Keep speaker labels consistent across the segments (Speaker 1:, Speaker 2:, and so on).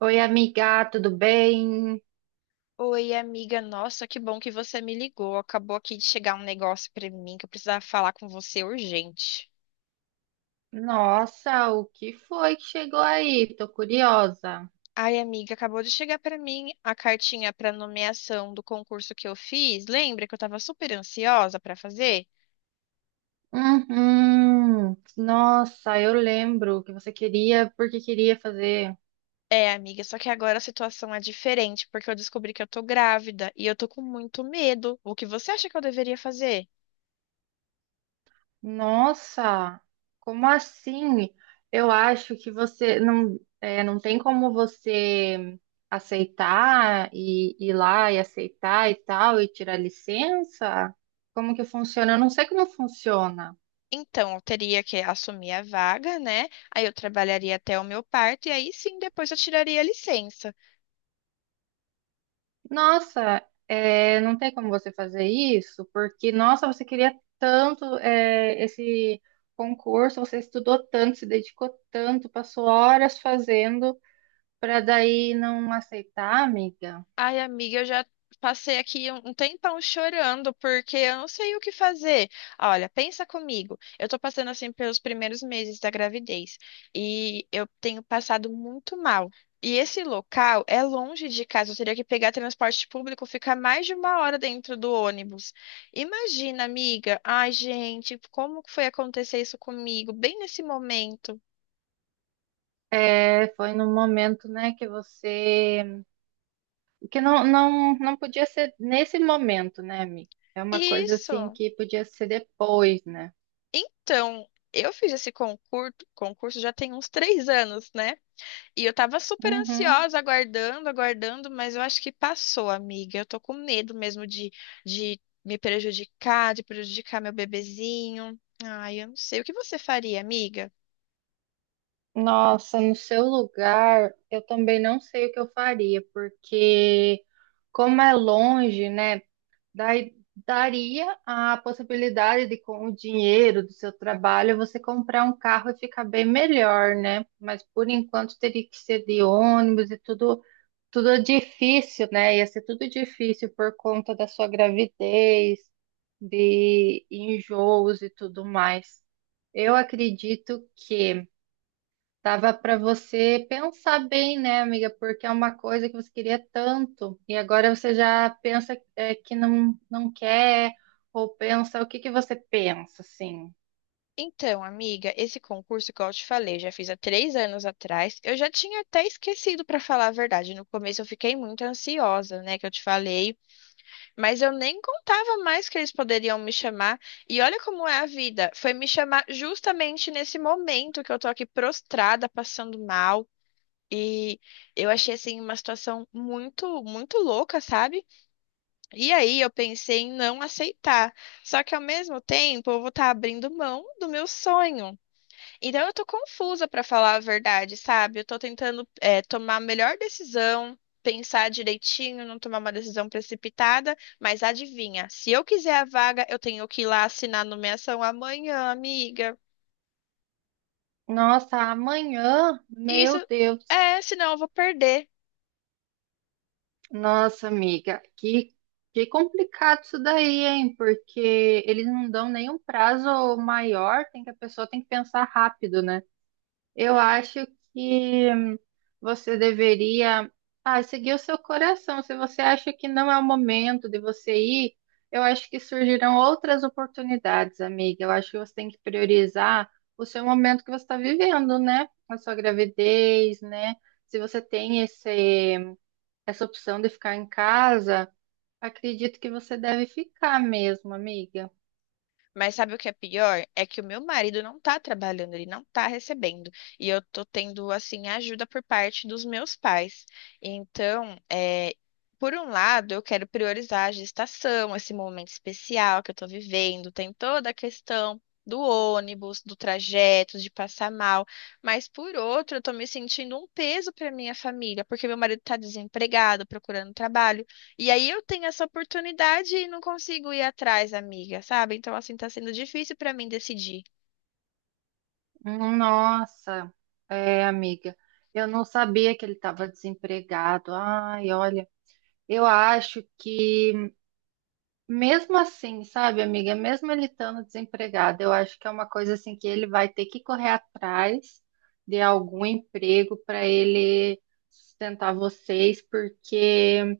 Speaker 1: Oi, amiga, tudo bem?
Speaker 2: Oi, amiga. Nossa, que bom que você me ligou. Acabou aqui de chegar um negócio pra mim que eu precisava falar com você urgente.
Speaker 1: Nossa, o que foi que chegou aí? Tô curiosa.
Speaker 2: Ai, amiga, acabou de chegar pra mim a cartinha pra nomeação do concurso que eu fiz. Lembra que eu tava super ansiosa pra fazer?
Speaker 1: Uhum. Nossa, eu lembro que você queria, porque queria fazer.
Speaker 2: É, amiga, só que agora a situação é diferente, porque eu descobri que eu tô grávida e eu tô com muito medo. O que você acha que eu deveria fazer?
Speaker 1: Nossa, como assim? Eu acho que você não, não tem como você aceitar e ir lá e aceitar e tal e tirar licença? Como que funciona? Eu não sei como funciona.
Speaker 2: Então, eu teria que assumir a vaga, né? Aí eu trabalharia até o meu parto e aí sim depois eu tiraria a licença.
Speaker 1: Nossa, não tem como você fazer isso, porque, nossa, você queria tanto, esse concurso, você estudou tanto, se dedicou tanto, passou horas fazendo, para daí não aceitar, amiga.
Speaker 2: Ai, amiga, eu já passei aqui um tempão chorando porque eu não sei o que fazer. Olha, pensa comigo. Eu tô passando assim pelos primeiros meses da gravidez e eu tenho passado muito mal. E esse local é longe de casa, eu teria que pegar transporte público, ficar mais de 1 hora dentro do ônibus. Imagina, amiga. Ai, gente, como que foi acontecer isso comigo, bem nesse momento?
Speaker 1: É, foi num momento, né, que você, que não podia ser nesse momento, né, amiga? É uma coisa assim
Speaker 2: Isso.
Speaker 1: que podia ser depois, né?
Speaker 2: Então, eu fiz esse concurso, concurso já tem uns 3 anos, né? E eu tava super
Speaker 1: Uhum.
Speaker 2: ansiosa, aguardando, aguardando, mas eu acho que passou, amiga. Eu tô com medo mesmo de me prejudicar, de prejudicar meu bebezinho. Ai, eu não sei. O que você faria, amiga?
Speaker 1: Nossa, no seu lugar, eu também não sei o que eu faria, porque como é longe, né, dai- daria a possibilidade de com o dinheiro do seu trabalho você comprar um carro e ficar bem melhor, né? Mas por enquanto teria que ser de ônibus e tudo, tudo é difícil, né? Ia ser tudo difícil por conta da sua gravidez, de enjoos e tudo mais. Eu acredito que dava para você pensar bem, né, amiga? Porque é uma coisa que você queria tanto e agora você já pensa que não, não quer ou pensa o que que você pensa, assim?
Speaker 2: Então, amiga, esse concurso, que eu te falei, eu já fiz há 3 anos atrás. Eu já tinha até esquecido, pra falar a verdade. No começo eu fiquei muito ansiosa, né? Que eu te falei. Mas eu nem contava mais que eles poderiam me chamar. E olha como é a vida. Foi me chamar justamente nesse momento que eu tô aqui prostrada, passando mal. E eu achei assim uma situação muito, muito louca, sabe? E aí eu pensei em não aceitar. Só que ao mesmo tempo eu vou estar abrindo mão do meu sonho. Então eu tô confusa pra falar a verdade, sabe? Eu tô tentando tomar a melhor decisão, pensar direitinho, não tomar uma decisão precipitada, mas adivinha, se eu quiser a vaga, eu tenho que ir lá assinar a nomeação amanhã, amiga.
Speaker 1: Nossa, amanhã,
Speaker 2: E isso
Speaker 1: meu Deus,
Speaker 2: é, senão eu vou perder.
Speaker 1: nossa, amiga, que complicado isso daí, hein? Porque eles não dão nenhum prazo maior, tem que a pessoa tem que pensar rápido, né? Eu acho que você deveria, ah, seguir o seu coração. Se você acha que não é o momento de você ir, eu acho que surgirão outras oportunidades, amiga. Eu acho que você tem que priorizar o seu momento que você está vivendo, né? A sua gravidez, né? Se você tem essa opção de ficar em casa, acredito que você deve ficar mesmo, amiga.
Speaker 2: Mas sabe o que é pior? É que o meu marido não tá trabalhando, ele não tá recebendo. E eu tô tendo, assim, ajuda por parte dos meus pais. Então, é, por um lado, eu quero priorizar a gestação, esse momento especial que eu tô vivendo. Tem toda a questão do ônibus, do trajeto, de passar mal. Mas, por outro, eu tô me sentindo um peso pra minha família, porque meu marido tá desempregado, procurando trabalho. E aí eu tenho essa oportunidade e não consigo ir atrás, amiga, sabe? Então, assim, tá sendo difícil pra mim decidir.
Speaker 1: Nossa, é, amiga, eu não sabia que ele estava desempregado. Ai, olha, eu acho que mesmo assim, sabe, amiga, mesmo ele estando desempregado, eu acho que é uma coisa assim que ele vai ter que correr atrás de algum emprego para ele sustentar vocês, porque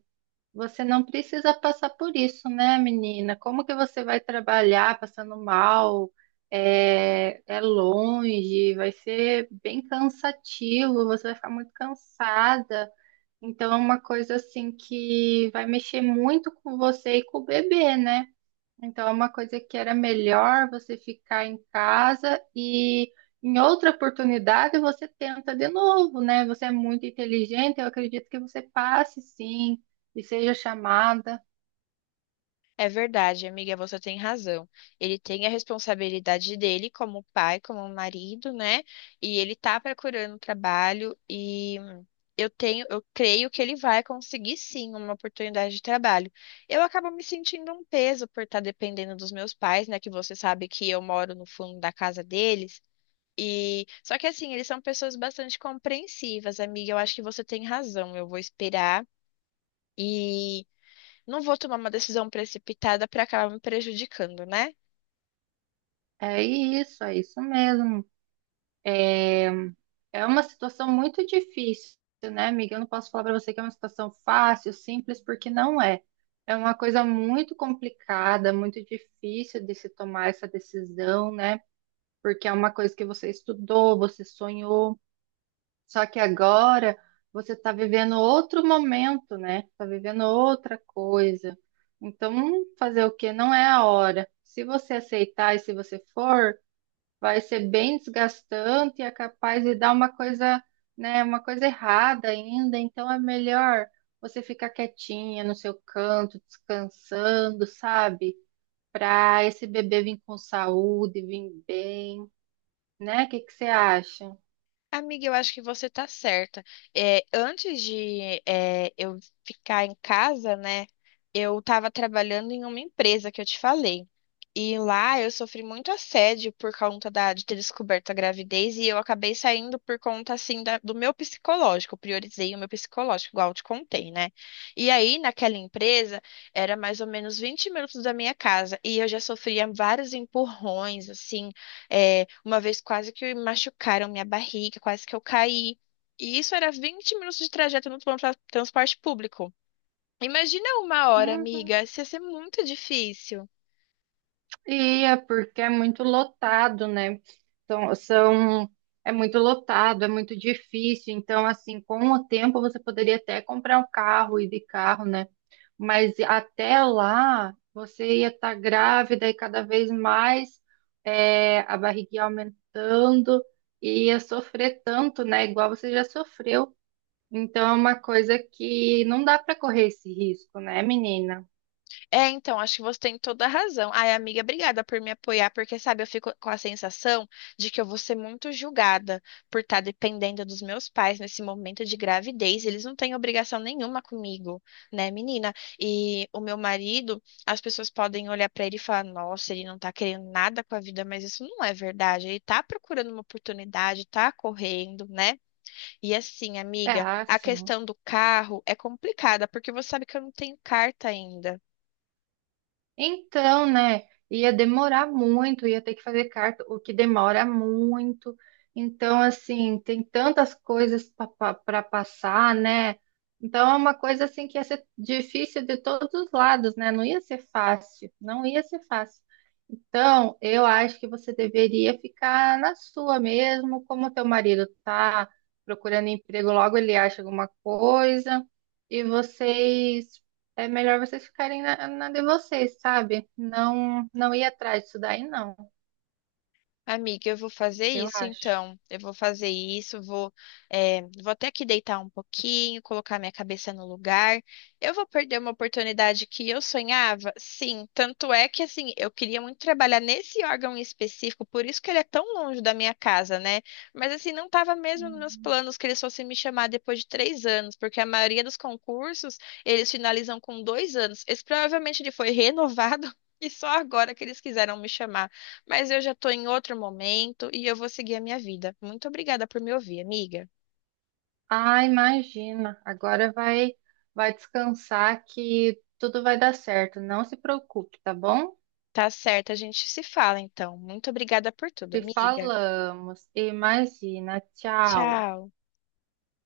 Speaker 1: você não precisa passar por isso, né, menina? Como que você vai trabalhar passando mal? É, é longe, vai ser bem cansativo, você vai ficar muito cansada. Então, é uma coisa assim que vai mexer muito com você e com o bebê, né? Então, é uma coisa que era melhor você ficar em casa e em outra oportunidade você tenta de novo, né? Você é muito inteligente, eu acredito que você passe sim e seja chamada.
Speaker 2: É verdade, amiga, você tem razão. Ele tem a responsabilidade dele como pai, como marido, né? E ele tá procurando trabalho e eu tenho, eu creio que ele vai conseguir sim uma oportunidade de trabalho. Eu acabo me sentindo um peso por estar dependendo dos meus pais, né? Que você sabe que eu moro no fundo da casa deles. E só que assim, eles são pessoas bastante compreensivas, amiga. Eu acho que você tem razão. Eu vou esperar e não vou tomar uma decisão precipitada para acabar me prejudicando, né?
Speaker 1: É isso mesmo. É, é uma situação muito difícil, né, amiga? Eu não posso falar para você que é uma situação fácil, simples, porque não é. É uma coisa muito complicada, muito difícil de se tomar essa decisão, né? Porque é uma coisa que você estudou, você sonhou, só que agora você está vivendo outro momento, né? Está vivendo outra coisa. Então, fazer o quê? Não é a hora. Se você aceitar e se você for, vai ser bem desgastante e é capaz de dar uma coisa, né, uma coisa errada ainda. Então, é melhor você ficar quietinha no seu canto, descansando, sabe? Para esse bebê vir com saúde, vir bem, né? O que que você acha?
Speaker 2: Amiga, eu acho que você tá certa. É, antes de eu ficar em casa, né, eu estava trabalhando em uma empresa que eu te falei. E lá eu sofri muito assédio por conta de ter descoberto a gravidez e eu acabei saindo por conta, assim, do meu psicológico. Eu priorizei o meu psicológico, igual eu te contei, né? E aí, naquela empresa, era mais ou menos 20 minutos da minha casa e eu já sofria vários empurrões, assim. É, uma vez quase que machucaram minha barriga, quase que eu caí. E isso era 20 minutos de trajeto no transporte público. Imagina 1 hora,
Speaker 1: Hum,
Speaker 2: amiga, isso ia ser muito difícil.
Speaker 1: ia, porque é muito lotado, né? São, são, é muito lotado, é muito difícil. Então, assim, com o tempo você poderia até comprar um carro, ir de carro, né? Mas até lá você ia estar grávida e cada vez mais é, a barriguinha aumentando e ia sofrer tanto, né? Igual você já sofreu. Então, é uma coisa que não dá para correr esse risco, né, menina?
Speaker 2: É, então, acho que você tem toda a razão. Ai, amiga, obrigada por me apoiar, porque, sabe, eu fico com a sensação de que eu vou ser muito julgada por estar dependendo dos meus pais nesse momento de gravidez. Eles não têm obrigação nenhuma comigo, né, menina? E o meu marido, as pessoas podem olhar pra ele e falar: nossa, ele não tá querendo nada com a vida, mas isso não é verdade. Ele tá procurando uma oportunidade, tá correndo, né? E assim,
Speaker 1: É
Speaker 2: amiga, a
Speaker 1: assim.
Speaker 2: questão do carro é complicada, porque você sabe que eu não tenho carta ainda.
Speaker 1: Então, né? Ia demorar muito, ia ter que fazer carta, o que demora muito. Então, assim, tem tantas coisas para passar, né? Então, é uma coisa assim que ia ser difícil de todos os lados, né? Não ia ser fácil, não ia ser fácil. Então, eu acho que você deveria ficar na sua mesmo, como teu marido tá procurando emprego, logo ele acha alguma coisa e vocês, é melhor vocês ficarem na de vocês, sabe? Não, não ir atrás disso daí, não,
Speaker 2: Amiga, eu vou fazer
Speaker 1: eu
Speaker 2: isso
Speaker 1: acho.
Speaker 2: então. Eu vou fazer isso, vou, é, vou até que deitar um pouquinho, colocar minha cabeça no lugar. Eu vou perder uma oportunidade que eu sonhava? Sim, tanto é que assim, eu queria muito trabalhar nesse órgão em específico, por isso que ele é tão longe da minha casa, né? Mas assim, não estava mesmo nos meus
Speaker 1: Uhum.
Speaker 2: planos que eles fossem me chamar depois de 3 anos, porque a maioria dos concursos eles finalizam com 2 anos. Esse provavelmente ele foi renovado. E só agora que eles quiseram me chamar. Mas eu já tô em outro momento e eu vou seguir a minha vida. Muito obrigada por me ouvir, amiga.
Speaker 1: Ah, imagina. Agora vai, vai descansar que tudo vai dar certo. Não se preocupe, tá bom?
Speaker 2: Tá certo, a gente se fala então. Muito obrigada por tudo,
Speaker 1: Te
Speaker 2: amiga.
Speaker 1: falamos. Imagina. Tchau.
Speaker 2: Tchau.